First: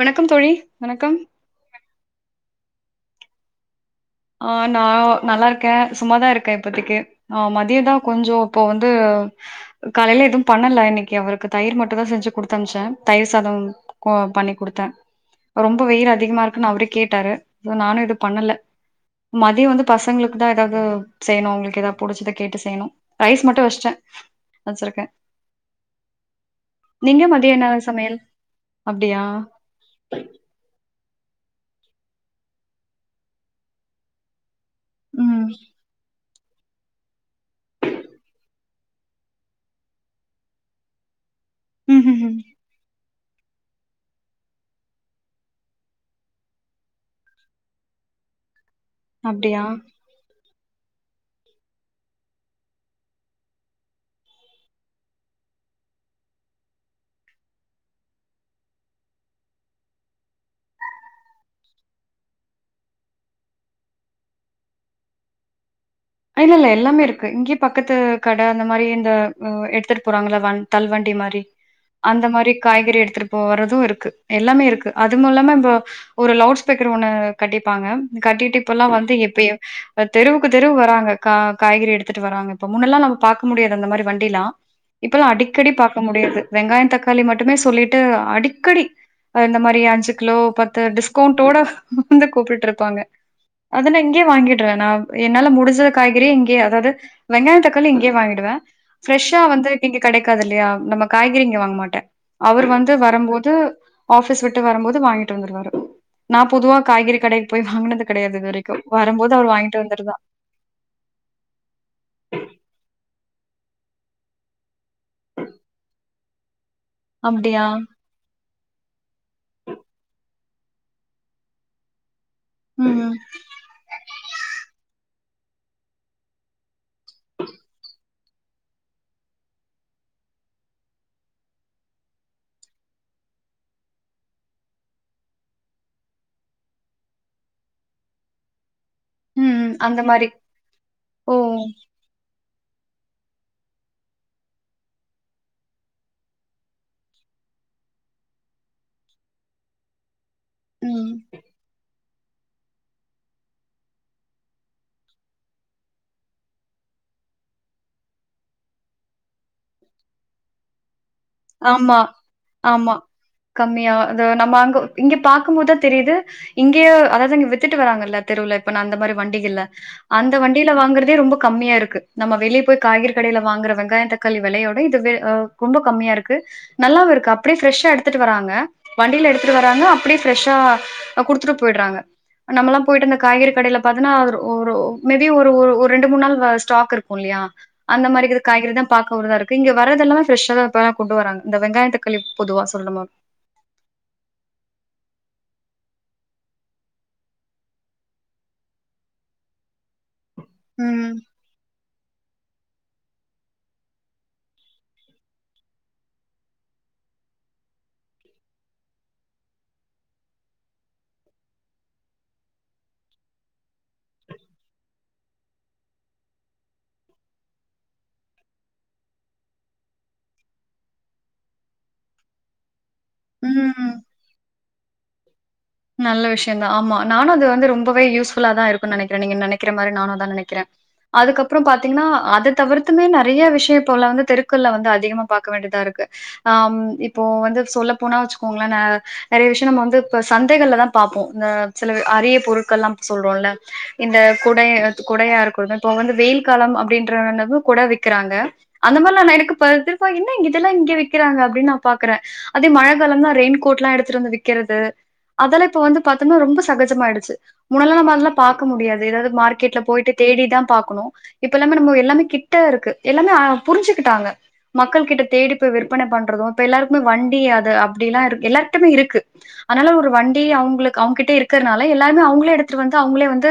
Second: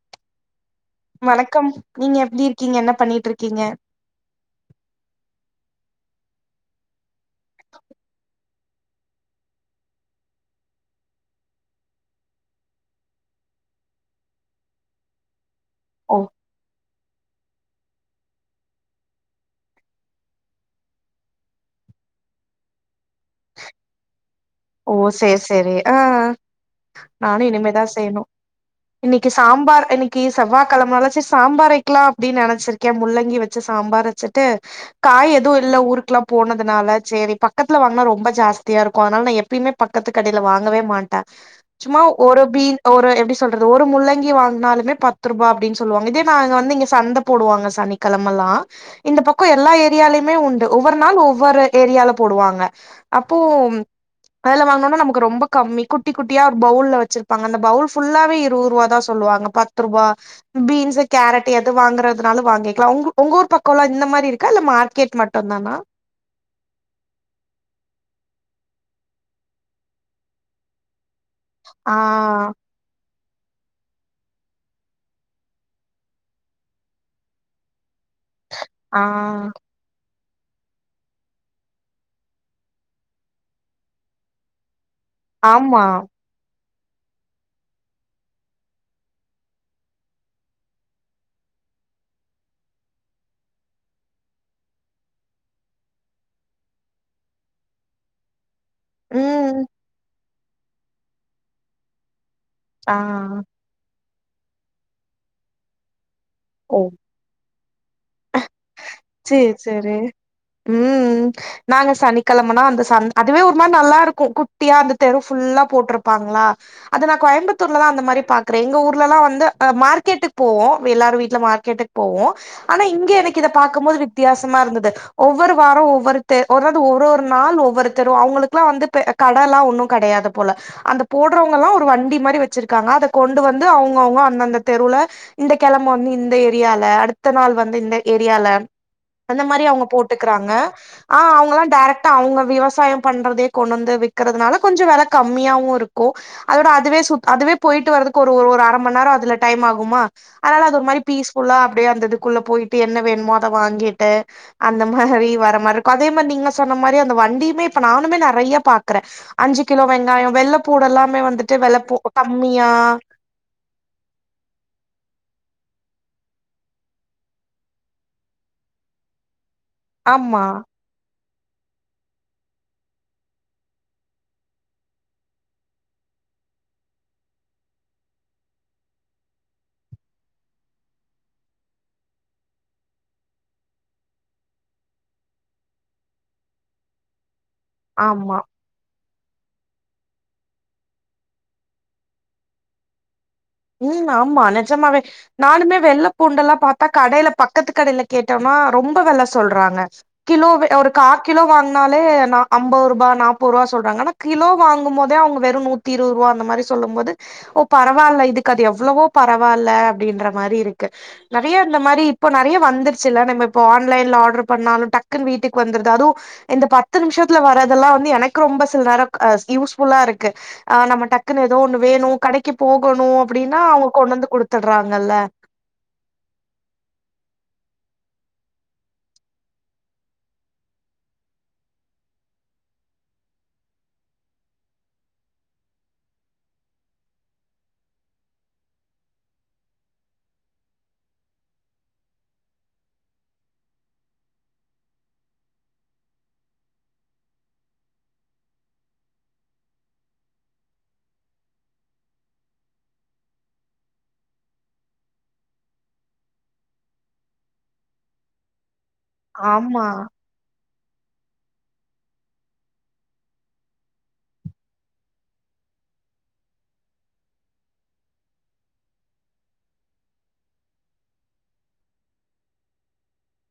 வணக்கம் தோழி வணக்கம் வணக்கம் நீங்க எப்டி இருக்கீங்க என்ன பண்ணிட்ருக்கீங்க ஆ நா நல்லா இருக்கே சும்மாதா இருக்கே இப்பதிக்கு ஆ மதியதா கொஞ்சோ இப்ப வந்து காலையில எது பண்ணல இன்னைக்கி அவருக்கு தயிர் மட்டுதா செஞ்சு குடுத் அனுப்ச்சே தயிர் சாதம் கோ பண்ணி குடுத்தே ரொம்ப வெயில் ஓ அதிகமா இருக்குன்னு அவரே கேட்டாரு நானு எது பண்ணல மதியோ வந்து பசங்களுக்கு தா ஏதாவது செய்யணு அவங்களுக்கு ஏதா புடிச்சத கேட்டு செய்யணு ரைஸ் மட்டு வச்டே ஓ சேரி சேரி ஆ நீங்க நானு மதியோ என்ன இனிமேதா சமையல் செய்யணு அப்டியா இன்னைக்கி சாம்பார் இன்னைக்கி செவ்வாய் கிழமல சுஸ் சாம்பாரைக்கலா அப்டின் நனச்சிருக்கே முள்ளங்கி வச்சு சாம்பார் வச்சுட்டு காய் ம் எதுவு இல்ல ஊருக்குலா போனதுனால சேரி பக்கத்துல வாங்கினா ரொம்ப ஜாஸ்தியா இருக்கு அதனால நா எப்பயுமே பக்கத்து கடயில வாங்கவே மாட்டே சும்மா ம் ம் ம் ஒரு பீ ஒரு எப்டி சொ சொல்றது ஒரு முள்ளங்கி வாங்னாலுமே பத்து ரூபா அப்டின்னு சொல்லுவாங்க இதே நா வந்துங்க சந்த போடுவாங்க சனிக் கெழமல்லா இந்த பக்கோ அப்டியா எல்லா ஏரியாலையுமே உண்டு ஒவ்வொரு நாள் ஒவ்வொரு ஏரியால போடுவாங்க அப்போம் அதுல வாங்கனோனா நமக்கு ரொம்ப கம்மி குட்டி குட்டியா ஒரு பவுல்ல வச்சிருப்பாங்க அந்த பவுல் ஃபுல்லாவே இருவது ரூவா தா சொல்லுவாங்க பத் துருவா பீன்ஸ் கேரட் எது வாங்குறதுனால வாங்கிக்கலா உங் உங்க ஊர் பக்கலா இந்த மாரி இருக்கா இல்ல மார்க்கெட் மட் டுந்தானா இல்ல இல்ல எல்லாமே இருக்கு இங்கேயே பக்கத்து கடை அந்த மாரி இந்த அ எடுத்துட்டு போறாங்கள வ தள் வண்டி மாரி ஆ அந்த மாதி காய்கறி எடுத்துட்டு போ வறது இருக்கு எல்லாமே இருக்கு அது மூலமா இப்ப ஒரு லவுட் ஸ்பீக்கர் ஒண்ணு கட்டிப்பாங்க கட்டிட்டு இப்ப எல்லா ஆ வந்து எப்பயு அ தெருவுக்கு தெருவு வராங்க அ க காய்கறி எடுத்துட்டு வராங்க இப்ப முன்னெல்லா நம்ம பாக்க முடியாது அந்த மாரி வண்டிலா இப்பல்லா அடிக்கடி ஆமா பாக்க முடியிது வெங்காயம் தக்காளி மட்டுமே சொல்லிட்டு அடிக்கடி அ இந்த மாரி அஞ்சு கிலோ பத்து டிஸ்கவுண்டோட வந்து கூப்பிட்டு இருப்பாங்க அத நா இங்கேய வாங்கிடுறே நா என்னால முடிஞ்ச காய்கறி இங்கேயே அதாவது வெங்காய தக்காளி இங்கேயே வாங்கிடுவே பிரஷ்ஷா ம் வந்து இங்க கெடைக் க்காதுல்லயா நம்ம காய்கறி இங்க வாங்க மாட்டே அவர் வந்து ஆ வரும்போது ஆபிஸ் விட்டு வரும்போது வாங்கிட்டு வந்துருவாரு நா பொதுவா ஓ காய்கறி கடைக்கு போய் வாங்குனது கெடயாது இது வரை க்கு வரும்போது அவரு சேர் வாங்கிட்டு சேரி வந்துருதா ம் நாங்க சனிக்கிழமைனா அந்த சந் அதுவே ஒரு நல்லா இருக்கு குட்டியா அந்த தெரு ஃபுல்லா போட்டிருப்பாங்களா அது நா அப்டியா? கோயம்புத்தூர்ல தா அந்த மாரி பாக் கிறே எங்க ஊர்லா வந்து அ மார்கெட்டுக்கு போவோ எல்லாரு வீட்ல மார்க்கெட்டுக்கு போவோ ஆனா இங்க ம். எனக் இதை பாக்கும்போது வித்தியாசமா இருந்தது ஒவ்வொரு வாரோ ஒவ்வொருத்து ஒருது ஒரு ஒரு நாள் ஒவ்வருத்தர் றோ அவங்களுக்குல்லா வந்து பெ கட எல்லா ஒன்னு கெடையது போல அந்த போடுறவங்க எல்லா ஒரு வண்டி மாரி வெச்சிருக்காங்க அத கொண்டு வந்து அவங்கவுங்க அந்தந்த தெருவுல இந்த கிழம வந்து இந்த ஏரியால அடுத்த நாள் வந்து இந்த ஏரியால அந்த மாரி ம். அவுங்க அந்த மாரி. போட்டுக்கிறாங்க ஆ ஓ! அவங்கல்லாம் டெரக் டா அவுங்க விவசாயம் பண்றதேயே கொண்டு வந்து விக்கிறனால கொஞ்ச கம்மியாவு இருக்கு அதோட அதுவே சு அதுவே போயிட்டு வறதுக்கு ஒரு ஒரு அரை மணி நேர அதுல டைம் ஆகுமா அதனால அது ஒரு மாதிரி ம். பீஸ்ஃபுல்லா அப்டியே அந்த இதுக்குள்ள போயிட்டு என்ன வேணுமோ அத வாங்கிட்டு அந்த மாரி வர மாரி இருக்கு அதே மாரி நீங்க சொன்ன மாரி அந்த வண்டியுமே இப்ப நானுமே நெறைய பாக்குறே அஞ்சு கிலோ வெங்காய வெள்ளைப்பூடெல்லாமே வந்துட்டு வெள்ளைப்பூ ஆமா, கம்மியா ஆமா. கம்மியா அத நம்ம அங்க இங்க பாக்கும் போதா தெரியிது இங்கய அதாவது இங்க வித்துட்டு வராங்கல்ல தெருவுல இப்ப நா அந்த மாரி வண்டிகள்ல அந்த ஆமா வண்டியில வாங்கறதே ரொம்ப கம்மியா இருக்கு நம்ம வெளியே போய் காய்கறி கடையில வாங்கற வெங்காய தக்காளி வெலையோட இது அ ரொம்ப கம்மியா இருக் கு நல்லாவு இருக்கு அப்டியே ஃபிரெஷ்ஷா எடுத்துட்டு வராங்க வண்டியில எடுத்துட்டு வராங்க அப்டியே ஃப்ரஷ்ஷா அ குடுத்துட்டு போயிறாங்க நம்மளா போயிட்டு அந்த காய்கறி கடையில பாத்தன்னா ஒரு ஒரு மேபி ஒரு ஒரு ஒரு ரெண்டு மூணு நாள் ஸ்டாக் இருக் கு இல்லயா அந்த ஆமா மாரிக்கு காய்கறிதா பாக்கறதா இருக்கு இங்க வரததுல்ல ப்ரெஷ்தா இப்ப கொண்டு வராங்க இந்த வெங்காய தக்காளி பொதுவா சொந்தமா ம் ஆமா நெஜமாவே நானுமே வெள்ளை பூண்ட எல்லா பாத்தா கடையில பக்கத்து கடையில கேட்டோம்னா ரொம்ப வெல சொல்றாங்க கிலோவே ஒரு ம். காக் கிலோ வாங் னாலே நா ஐம்பது ரூபா நாப்பது ரூபா சொல்றாங்கா ஆனா கிலோ வாங்கும்போதே அவங்க வெறு நூத் தி இருவது ரூபா அந்த மாரி சொல்லும் போது ஓ பரவால்ல இதுக் கு அது எவ்ளவோ பரவாயில்ல அப்டின்ற மாரி இருக்கு நெறைய இந்த மாரி இப்போ நெறைய வந்துருச்சு இல்ல நம்ம இப்ப ஆன்லைன்ல ஆர்டர் பண்ணாலு டக்குன்னு வீட்டுக்கு வந்துருது அதுவு இந்த பத்து நிமிஷத்துல வர்றதெல்லா வந்து எனக்கு ரொம்ப சில நேரோ யூஸ்ஃபுல்லா இருக்கு ஆ நம்ம டக்குன்னு ஏதோ ஒண்ணு வேணு கடைக்கு போகணு அப்டின்னா ம். அவுங்க கொண்டு வந்து குடுத்துடுறாங்கல்ல நல்ல விஷ்யோ தா ஆமா நானு அது ரொம்பவே யூஸ்ஃபுல்ல தா இருக்குன்னு நெனைக்கிரே நீங்க நெனைக்கிற மாரி நானு அதா நெனைக்றே அதுக்கப்புறம் பாத்தீங்கன்னா அத தவிர்த்துமே நெறைய விஷய இப்பல்லா வந்து தெருக்கள்ல்ல வந்து அதிகமா பாக்க வேண்டியதா இருக்கு ஆம் இப்போ வந்து சொல்ல போனா வச்சுக்கோங்ளே நெ நெறைய விஷ்யோ நம்ம வந்து இப்ப சந்தைகள்ல தா பாப்போ இந்த சில அரிய பொருட்கள்ல்லா சொல்றோம்ல இந்த குடை குடையா இருக்கு [unintelligible] இப்போ வந்து வெயில் காலம் அப்டின்றனவு கொட விக்கிறாங்க அந்த மாரி நா [unintelligible] என்ன இங்க இதெல்லா இங்க வைக்கிறாங்க அப்டின்னு நா பாக்குறே அதே மழ காலம்னா ரெயின்கோட்ல்லா எடுத்துட்டு வந்து விக்கிறது அதெலா இப்ப வந்து பாத்தோம்னா ரொம்ப சகஜமாயிடுச்சு முன்னால நம்ம அதெல்ல பாக்க முடியாது ஏதாது மார்கெட்ல ஆமா போயிட்டு தேடிதா பாக்கணு இப்ப எல்லாமே நம்ம எல்லாமே கிட்ட இருக்கு எல்லாமே அ புரிஞ்சுக்கிட்டாங்க மக்கள் கிட்ட தேடி போய் விற்பனை பண்றது இப்ப எல்லாருக்குமே வண்டி அது அப்டிலா எல்லாருட்யுமே இருக்கு அதனால ஒரு வண்டி அவ்ங்களுக்கு அவ்ங்ககிட்ட இருக்கிறதுனால எல்லாருமே அவ்ங்களே எடுத்துட்டு வந்து அவ்ங்களே வந்து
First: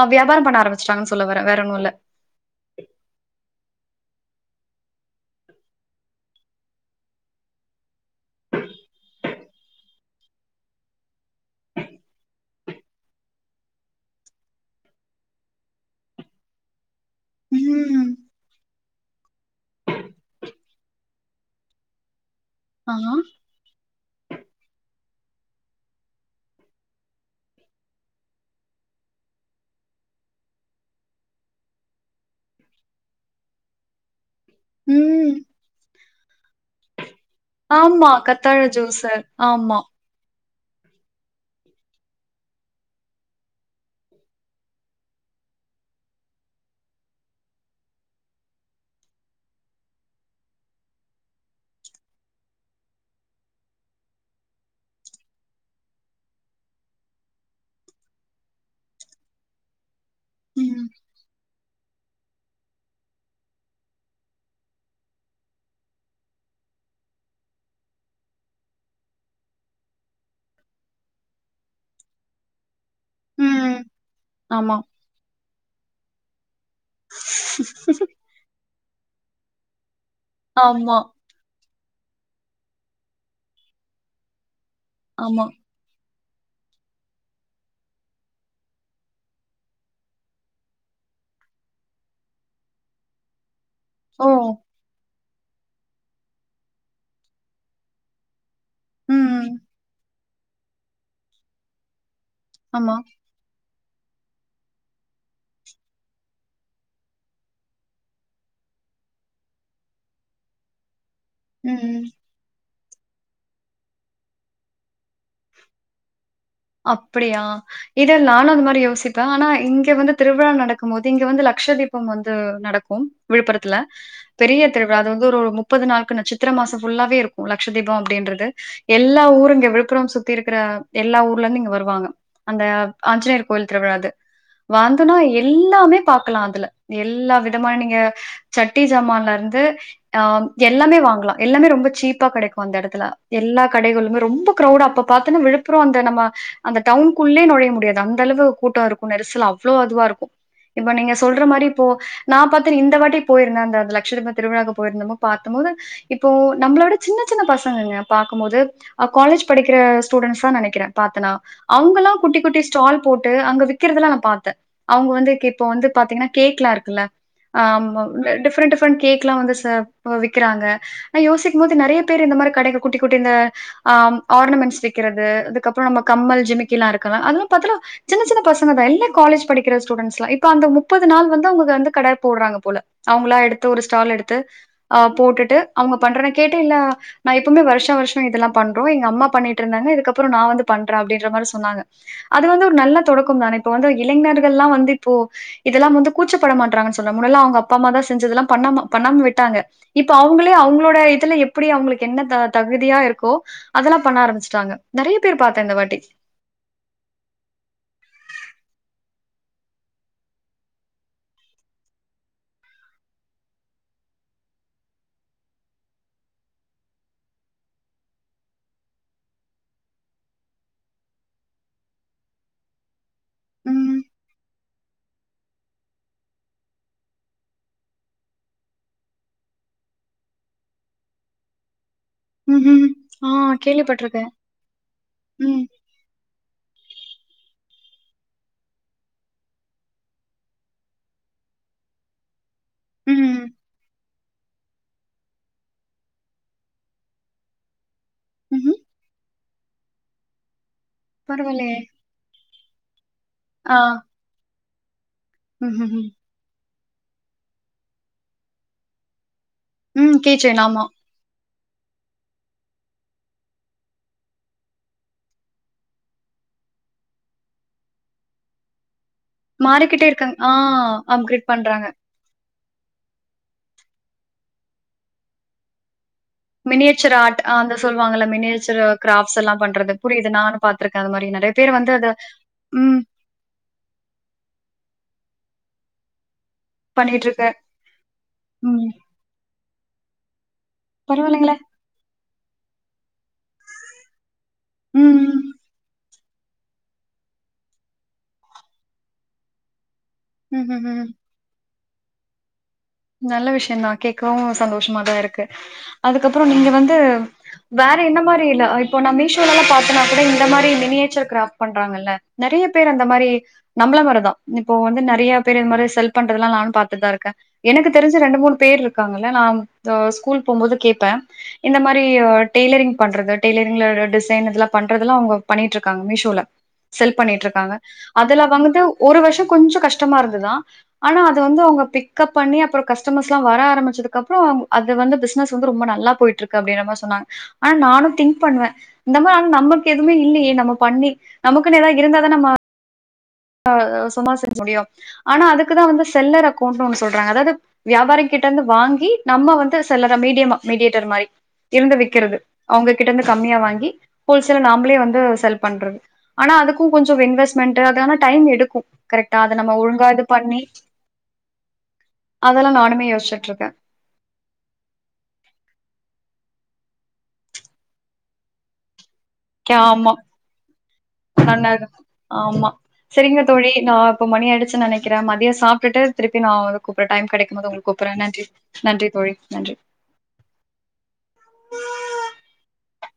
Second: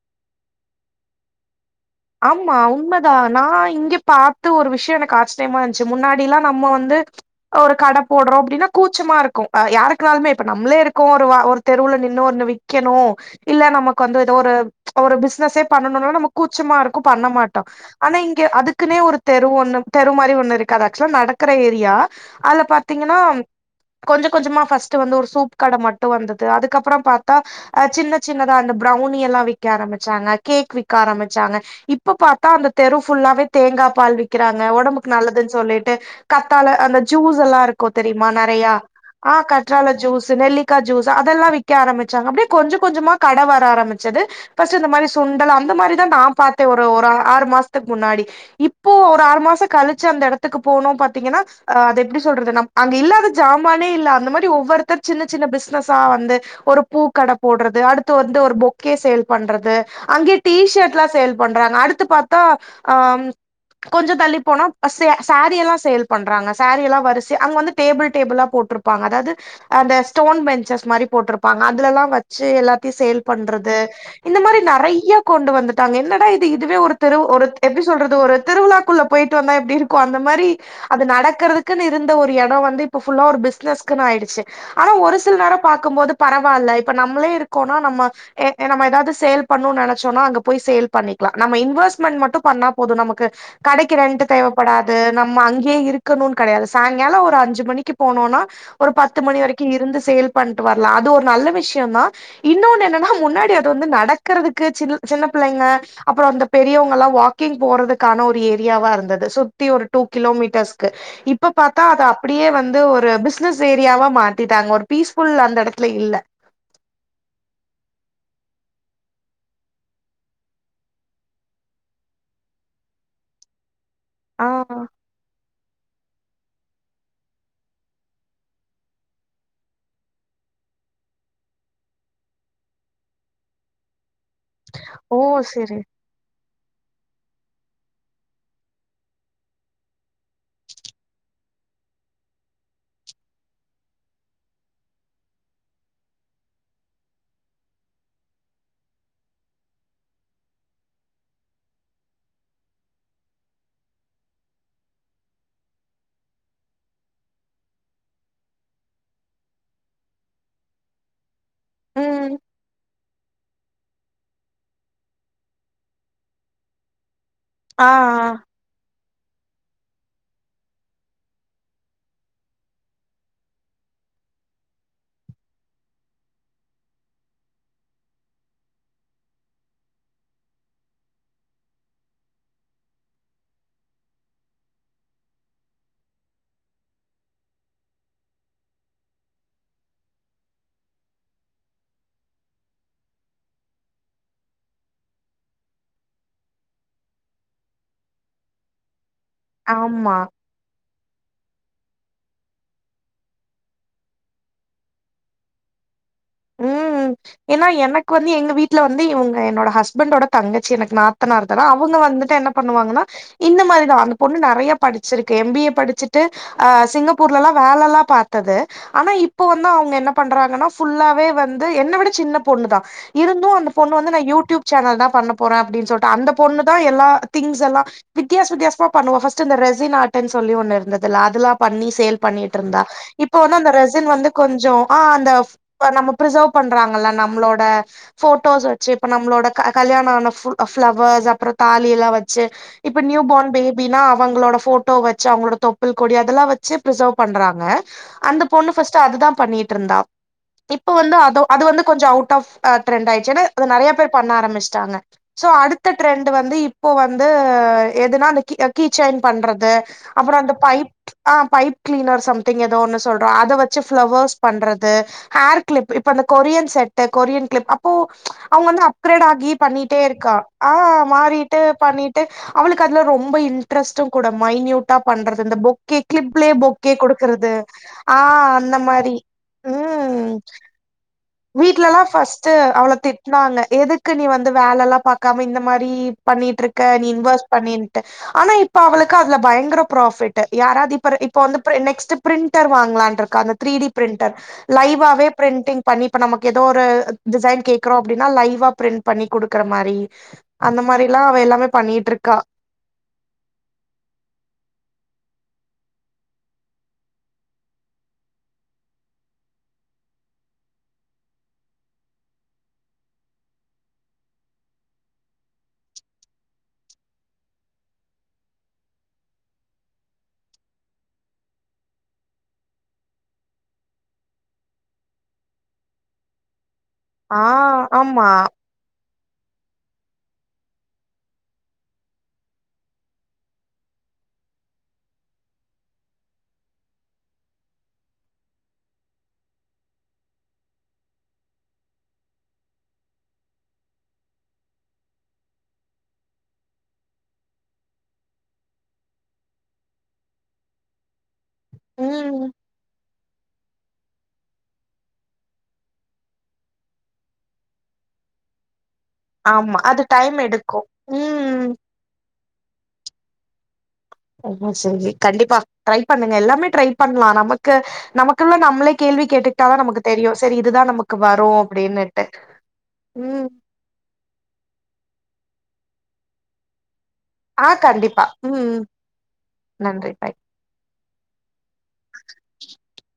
அ வியாபாரம் பன்ன ஆரம்பச்டாங்கன்னு சொல்லவரே வேற ஒன்னு இல்ல ஆமா உண்மதா நா இங்கே பாத்து ஒரு விஷ்யோ எனக்கு ஆச்ரியமா இருஞ்ச்சு முன்னாடி ல நம்ம வந்து ஒரு கட போடுறோ அப்டின்னா கூச்சமா இருக்கு அ யாருக்குனாலுமே இப்ப நம்ளே இருக்கோ ஒரு ஒரு தெருல நின்னு ஒன்னு விக் க்கினு இல்ல நமக்கு வந்து ஏதோ ஒரு ஒரு பிசினஸே பண்ணணும்னா நமக் கூச் கூச்சமா இருக்கு பண்ண மாட்டோ ம் ஆனா இங் அதுக்குன்னே ஒரு தெரு ஒண்ணு தெரு மாரி ஒண்ணு இருக்குது ஆக்சுவலா அது நடக்கர ஏரியா அதுல ஆ பாத்தீங்கன்னா கொஞ்ச கொஞ்சமா ஃபஸ்ட் வந்து ஒரு சூப்பு கட மட்டு வந்தது அதுக்கப்ரோ பாத்தா அ சின்ன சின்னதா அந்த பிரௌனி எல்லா விக்க ஆரம்பிச்சாங்க கேக் விக்க ஆரம்பிச் ச்சாங்க இப்ப பாத்த அந்த தெரு புல்லாவே தேங்கா பால் விக்கு விக்கிறாங்க ஒடம்புக்கு ம் நல்லதுன்னு சொல்லிட்டு கத்தால அந்த ஜூஸ்ஸெல்லா இருக்கு ஆமா தெரியுமா கத்தாழ நெறையா ஜூஸு ஆ ஆமா கற்றால ஜூஸ்ஸூ நெல்லி க்கா ஜூஸ் அதெல்லா விக்க ஆரம்பிச்சாங்க அப்டியே கொஞ்ச கொஞ்சமா கட வர ஆரம்பிச்சது ஃபர்ஸ்ட் இந்த மாரி சுண்டல் அந்த மாரிதா நா பாத்தே ஒரு ஒரு ஆறு மாசத்துக்கு முன்னாடி இப்போ ஒரு ஆறு மாசொ கழிச்சு அந்த எடத்துக்கு போனு பாத்தீங்ன்னா அ அது எப்டி சொல்றது ந அங்க இல்லாத ஜாமானே இல்ல அந்த மாரி ஒவ்வொருத்தர் சின்ன சின்ன பிஸ்னஸா வந்து ஒரு பூக்கட போட்றது அடுத்து வந்து ஒரு பொக்கே சேல் பண்றது அங்கே ம் டிஷர்ட் லா சேல் பண்றாங்க அடுத்து பாத்தா ஆ கொஞ்ச தள்ளிப்ப போனா [inaudible] சேரீ எல்லா சேல் பண்றாங்க சேரீ எல்லா வரிசையா அங்க வந்து டேபிள் டேபிளல்லா போட்டிருப் அதாது அந்த ஸ்டோன் பெஞ்சஸ் மாரி போட்டிருப்பாங்க அதுலல்லா வச்சு எல்லாத்யு சேல் பண்றது ம் இந்த மாரி ஆமா நெறைய கொண்டு வந்துட்டாங்க என்னடா இது இதுவே ஒரு திரு ஒரு எப்டி சொல்றது ஒரு திருவிழாக்குள்ள போயிட்டு வந்தா எப்டி இருக்குஅந்த மாரி ஆமா அது நடக்கறதுக் இருந்த ஒரு எடோ வந்து இப்ப புல்லா பிசினஸ்க்ன்னு ஆயிடுச்சு ஆனா ஒரு சில ஆமா நேரோ பாக்கும்போது பரவால்ல இப்ப நம்மளே இருக்கோனா நம்ம நம்ம ஏதாவது சேல் பண்ணனு நெனைச்சோனா அங்க போய் சேல் பண்ணிக்கலா நம்ம இன்வெஸ்ட்மெண்ட் மட்டு பண்ணா போது நமக்கு கடைக்கு ரென்ட் ஓ தேவைப்படாது நம்ம அங் கே இருக்குனு கெடையாது சாயங்காலோ ஒரு அஞ்சு மணிக்கு போனோன்னா ஒரு பத்து மணி ம் வரைக்கு இருந்து சேல் பண்ட்டு வர்லா அது ஒரு நல்ல விஷ்ய தா இன்னொன்னு ஆமா என்னன்னா முன்னாடி அது வந்து நடக்கிறதுக்கு சின் சின்ன பிள்ளைங்க அப்பரோ அந்த பெரியவங்க எல்லா வாக்கிங் போறதுக்கான ஒரு ஏரியாவா இருந்தது சுத்தி ஒரு டூ கிலோமீட்டர்ஸ்க்கு இப் இப்ப பாத்தா அத ம். அப்டியே வந்து ஒரு பிஸ்னஸ் ஏரியாவா மாத்திட்டாங்க ஒரு பீஸ்ஃபுல் அந்த எடத்துல இல்ல அப்புடியா இல்ல நானு அது மாரி யோசிப்ப ஆனா இங்க வந்து திருவிழா நடக்கும் போது இங்க வந்து லக்ட்ச தீபம் வந்து நடக்கும் விழுப்புரத்துல ஆ பெரிய திருவிழா அது வந்து ஒரு ஒரு முப் முப்பது நாளுக்கு இந்த சித்துர மாசோ ஃபுல்லாவே இருக்கு லக்ட்ச தீபோ அப்டின்றது எல்லா ஊரு இங்க விழுப்புரம் சுத்தி இருக்குற எல்லா ஊர் ஊர்ல இருந்து இங்க வருவாங்க அந்த ஆஞ்சநேயர் கோயில் திருவிழாது வாந்தனா ஓ செரி எல்லாமே பாக்கலா அதுல எல்லா விதமா நீங்க சட்டி ஜமான்ல இருந்து ஆம் எல்லாமே வாங்கலா எல்லாமே ரொம்ப சீப்பா கெடைக்கு அந்த எடத்துல எல்லா கடைகளுமே ரொம்ப கிரவுடா அப் அப் பாத்தன்னா விழுப்புரோ அந்த நம்ம அந்த டவுனுக்குள்ளே நொழைய முடியாது அந்த அளவு கூட்டோ இருக்கு நெருசல் அவ்வளோ அதுவா இருக்கு இப்ப நீங்க சொல்ற மாரி இப்போ நா பாத்த இந்த வாட்டி போயிருந்த அந்த லக்ட்ச தீப திருவுழாக்கு போயிருந்தமோ பாத்தம்போது இப்போ நம்மளோட சின்ன சின்ன பசங்கங்க பாக்கம் போது அ காலேஜ் படிக்கிற ஸ்டூடெண்ட்ஸ் தா நெனைக்கிற பாத்த நா அவங்கல்லா ம் குட்டி குட்டி ஸ்டால் போட் ட்டு அங்க விக்கிறதெல்ல நா பாத்த அவுங்க வந்து இப்ப வந்து பாத்தீங்கன்னா கேக் எல்லா இருக்குல்ல ஆ ஆமா டிஃப்ரெண்ட் டிஃப்ரெண்ட் கேக் எல்லா வந்து ச இப்போ விக்கிறாங்க நா யோசிக்கும் போது நறையா பேரு இந்த மாரி கடைக்கு குட்டி குட்டி இந்த ஆ ஆர்னமெண்ட்ஸ் விக்கிறது அது அதுக்கப்புறோ நம்ம கம்மல் ஜிமிக்கி எல்லா இருக்குல்ல அதலாம் பத்தால சின்ன சின்ன பசங்கதா எல்லா காலேஜ் படிக்க ஸ்டூடண்ட்லா இப்ப அந்த முப்பது நாள் வந்து அவுங்க வந்து கட போடுறாங்க போல அவங்களா எடுத்து ஒரு ஸ்டால் எடுத்து அ போட்டுட்டு அவுங்க பண்ற கேட்டு இல்லா நா எப்பமே வருஷோ வருஷோ இதெல்லாம் பண்றோ எங்க அம்மா பண்ணிட்டு இருந்தாங்க இதுக்கப்புறோ நா வந்து பண்ற அப்டின்ற மாரி சொன்னாங்க அது வந்து ஒரு நல்ல தொடக்கம் தான இப்ப வந்து இளைஞர்கள்லா வந்து இப்போ இதெல்லாம் வந்து கூச்சப்பட மாட்டறாங்கன் சொல்வ முன்னெல்லா அவுங்க அப்பா அம்மா தா செஞ்சதெல்லாம் பண்ணமா பண்ணாம விட்டாங்க ஆ இப்ப ஆமா அவுங்களே அவங்களோட இதுல எப் அப்டி அவுங்களுக்கு என்ன த தகுதியா இருக்கோ அதெல்லா பண்ண ஆரம்பிச்சட்டாங்க நறையா பேர் பாத்த இந்த வாட்டி ம் ஏன்னா எனக்கு வந்து எங்க வீட்ல வந்து இவங்க என்னோட ஹஸ்பண்டோட தங்கச்சி எனக்கு நாத்தனான்ரதல்லா அவுங்க வந்துட்டு என்னப் பண்ணுவாங்கன்னா இந்த மாரிதா அந்த பொண்ணு நறையா படுச்சுருக்கு எம் பி ஏ படுச்சுட்டு அ சிங்கப்பூர்ல எல்லா வேல எல்லா பாத்தது ஆனா இப்போ வந்து அவுங்க என்ன பண்றாங்கன்னா ஃபுல்லா அதுவே வந்து என்ன விட சின்ன பொண்ணு தா இருந்து அந்த பொண்ணு ம். வந்து நா யூடியூப் சேனல் தா பண்ணப் போற அப்டின் சொல்ட்டு அந்த பொண்ணு தா எல்லா திங்ஸ் எல்லா வித்தியாச வித்தியாசமா பண்ணுவா ஃபஸ்ட்டு இந்த ரெசின்னாட்டுன் சொல்லி ஒன்னு இருந்ததுல அதெல்லா பண்ணி சேல் பண்ணிட்ருந்தா ம்ஹ்ம். ஆ இப்போ வந்து அந்த ரெசின் கேள்விப்பட்டுருக்கேன். வந்து கொஞ்சோ ஆ அந்தஃப் ம். இப்ப நம்ப பிரிசோவ் பண்றாங்கல்ல நம்மளோட ஃபோட்டோஸ் வெச்சு இப்ப நம்மளோட க கல்யாணோ ஆன புஃ புஃளவர்ஸ் அப்புறோ தாலி எல்லா வெச்சு இப்ப ம். நியூபான் பேப் பினா அவங்களோட ஃபோட்டோ வெச்சு அவுங்களோட தொப்புல் கொடி அதெல்லா வெச்சு பிரிசோவ் பண்றாங்க அந்த பொண்ணு ம்ஹ்ம். ஃபஸ்ட்டு அதுதாம் பண்ணிட்டு இருந்தா இப்ப வந்து அதோ அது பரவாயில்லையே! வந்து கொஞ்சோ அவுட் ஆஃப் டிரென்டாயிருச்சு ஏனா அது ஆ. நறையா பேர் பண்ண ஆரம்பிச்சுட்டாங்க சோ அடுத்த ம்ஹ்ஹ்ம். ட்ரெண்டு வந்து இப்போ வந்து எதுனா அந்த கீ அ கீ செயின் பண்றது ம் கீ அப்புறோ அந்த செயின் ஆமா. பைப் ஆ பைப் கிளீனர் சம்திங் எதோ ஒன்னு சொல்றோ அத வெச்சு புஃளவர்ஸ் பண்றது ஹேர் கிளிப் இப்ப அந்த கொரியன் செட்டு கொரியன் கிளிப் அப்போ அவுங்க வந்து அப்கிரேடு ஆகு கீ பண்ணிட்டே மாறிக்கிட்டே இருக்கா இருக்காங்க. ஆ அப்கிரேட் மாறிட்டு பண்றாங்க. பண்ணிட் அவுளுக்கு அதுல ரொம்ப இன்ட்ரெஸ்ட்டு கூட மைனியூட்டா பண்றது இந்த பொக் க்கிளிப்லே பொக்கே மினியேச்சர் ஆர்ட் குடுக்குறது அந்த ஆ சொல்லுவாங்கல்ல அந்த மினியேச்சர் மாரி ம் பாத்துருக்கே அந்த மாரி நா வீட்ல எல்லா ஃபஸ்ட்டு அவள திட் ட்னால எதுக்கு நீ வந்து வேல எல்லா பாக்காம இந்த மாரி பண்ணிட்டு இருக்க க்க நீ பண்ணிட்ருக்கே இன்வெஸ்ட் பண்ணிட்டு ஆனா இப்ப ம் அவளுக்கு அதுல பயங்கர ப்ராபிட் யாராவது இப்ப பரவால்லைங்களே வந்து நெக்ஸ்ட்டு பிரிண்டர் வாங்கலான் இருக்க அந்த த்ரீ டி பிரிண்டர் ம் லைவாவவே ம் பிரிண்டிங் இப்ப நமக்கு ஏதோ ஒரு டிசைன் கேக்குறோ அப்டின்னா லைவா பிரிண்ட் பண்ணி குடுக்குற மாரி ம் அந்த ம் ம் மாரில்லா அவ எல்லாமே பண்ணிட்டு இருக்கா நல்ல விஷயோ தா கேட்கவு சந்தோஷமாதா இருக்கு அதுக்கப்பறோ நீங்க வந்து வேற எந்த மாரி இல்ல இப்போ நா மீஷோல எல்லா பாத்தனா கூட இந்த மாரி மினியேச்சர் கிராஃப்ட் பண்றாங்கல்ல நெறய பேர் அந்த மாரி நம்மள மாரி தா இப்போ வந்து நெறய பேர் இந்த மாரி செல் பண்றதெல்லா நானு பாத்துட்டுதா இருக்கே எனக்கு தெரிஞ்சு ரெண்டு மூனு பேர் இருக்காங்கல்ல நா ஸ்கூல் போகும்போது கேப்பே இந்த மாரி டெய்லரிங் பண்றது டெய்லரிங்ல டிசைன் இதெல்லா பண்றதெல்லா அவுங்க பண்ணிட்டு இருக்காங்க மீஷோல செல் ஆ பண்ணிட்டு இருக்காங்க ஆமா அதுல வந்து ஒ ஒரு வருஷ கொஞ்சோ கஷ்டமா இருந்ததா ஆனா அது வந்து அவுங்க பிக்கப் பண்ணி அப்பறோ கஸ்டமர்ஸ் எல்லா வர ஆரம்பிச்சதுக்குப்பறோ அது வந்து பிசினஸ் வந்து ரொம்ப நல்லா போயிட்டு இருக்கு அப்டின்ற மாரி சொன்னாங்க ஆனா நானு திங்க் பண்ணுவே இந்த மாரி நமக்கு எதுமே இல்லயே நம்ம பண்ணி நமக்குன் ஏதாவது இருந்தாதா நம்ம ஆ சுமார் செஞ்ச முடியு ஆனா அதுக்குதா வந்து செல்லர் அக்கௌண்ட் ஒன்னு சொல்றாங்க அதாவது வியாபாரி கிட்ட இருந்து வாங்கி நம்ம வந்து செலற மீடியமா மீடியேட்டர் மாரி இருந்து விக்குறது ம் அவுங்க கிட்ட இருந்து கம்மியா வாங்கி ஹோல்சேல நாமளே வந்து செல் பண்றது ஆனா அதுக்கு கொஞ்சோ இன்வெஸ்ட்மெண்ட்டு அது ஆனா டைம் எடுக்கு கரெக்டா அத நம்ம ஆமா அது ஒழுங்கா இது டைம் பண்ணி எடுக்கு ம் அதெல்லா நானுமே யோசிச்சுட்டு இருக்கே செரி கண்டிப்பா ட்ரை பண்ணுங்க எல்லாமே ட்ரை பண்லா நமக்கு நமக்குள்ள நம்மளே கேள்வி கேட்டு நா கே நமக்கு ஆமா தெரியு செரி இதுதா நமக்கு வரு அப்டின்னுட்டு உம் மெயின் ஆ இப்ப மணி ஆயிடுச்சுன் நெனக்குறே மதிய சாப்ட்டுட்டு திருப்பி நா அவருக்கு டைம் கெடைக்கு ஆ உங்களுக்கு கூப்புறே கண்டிப்பா நன்றி ம் நன்றி தோழி நன்றி நன்றி பாய் [inaudible]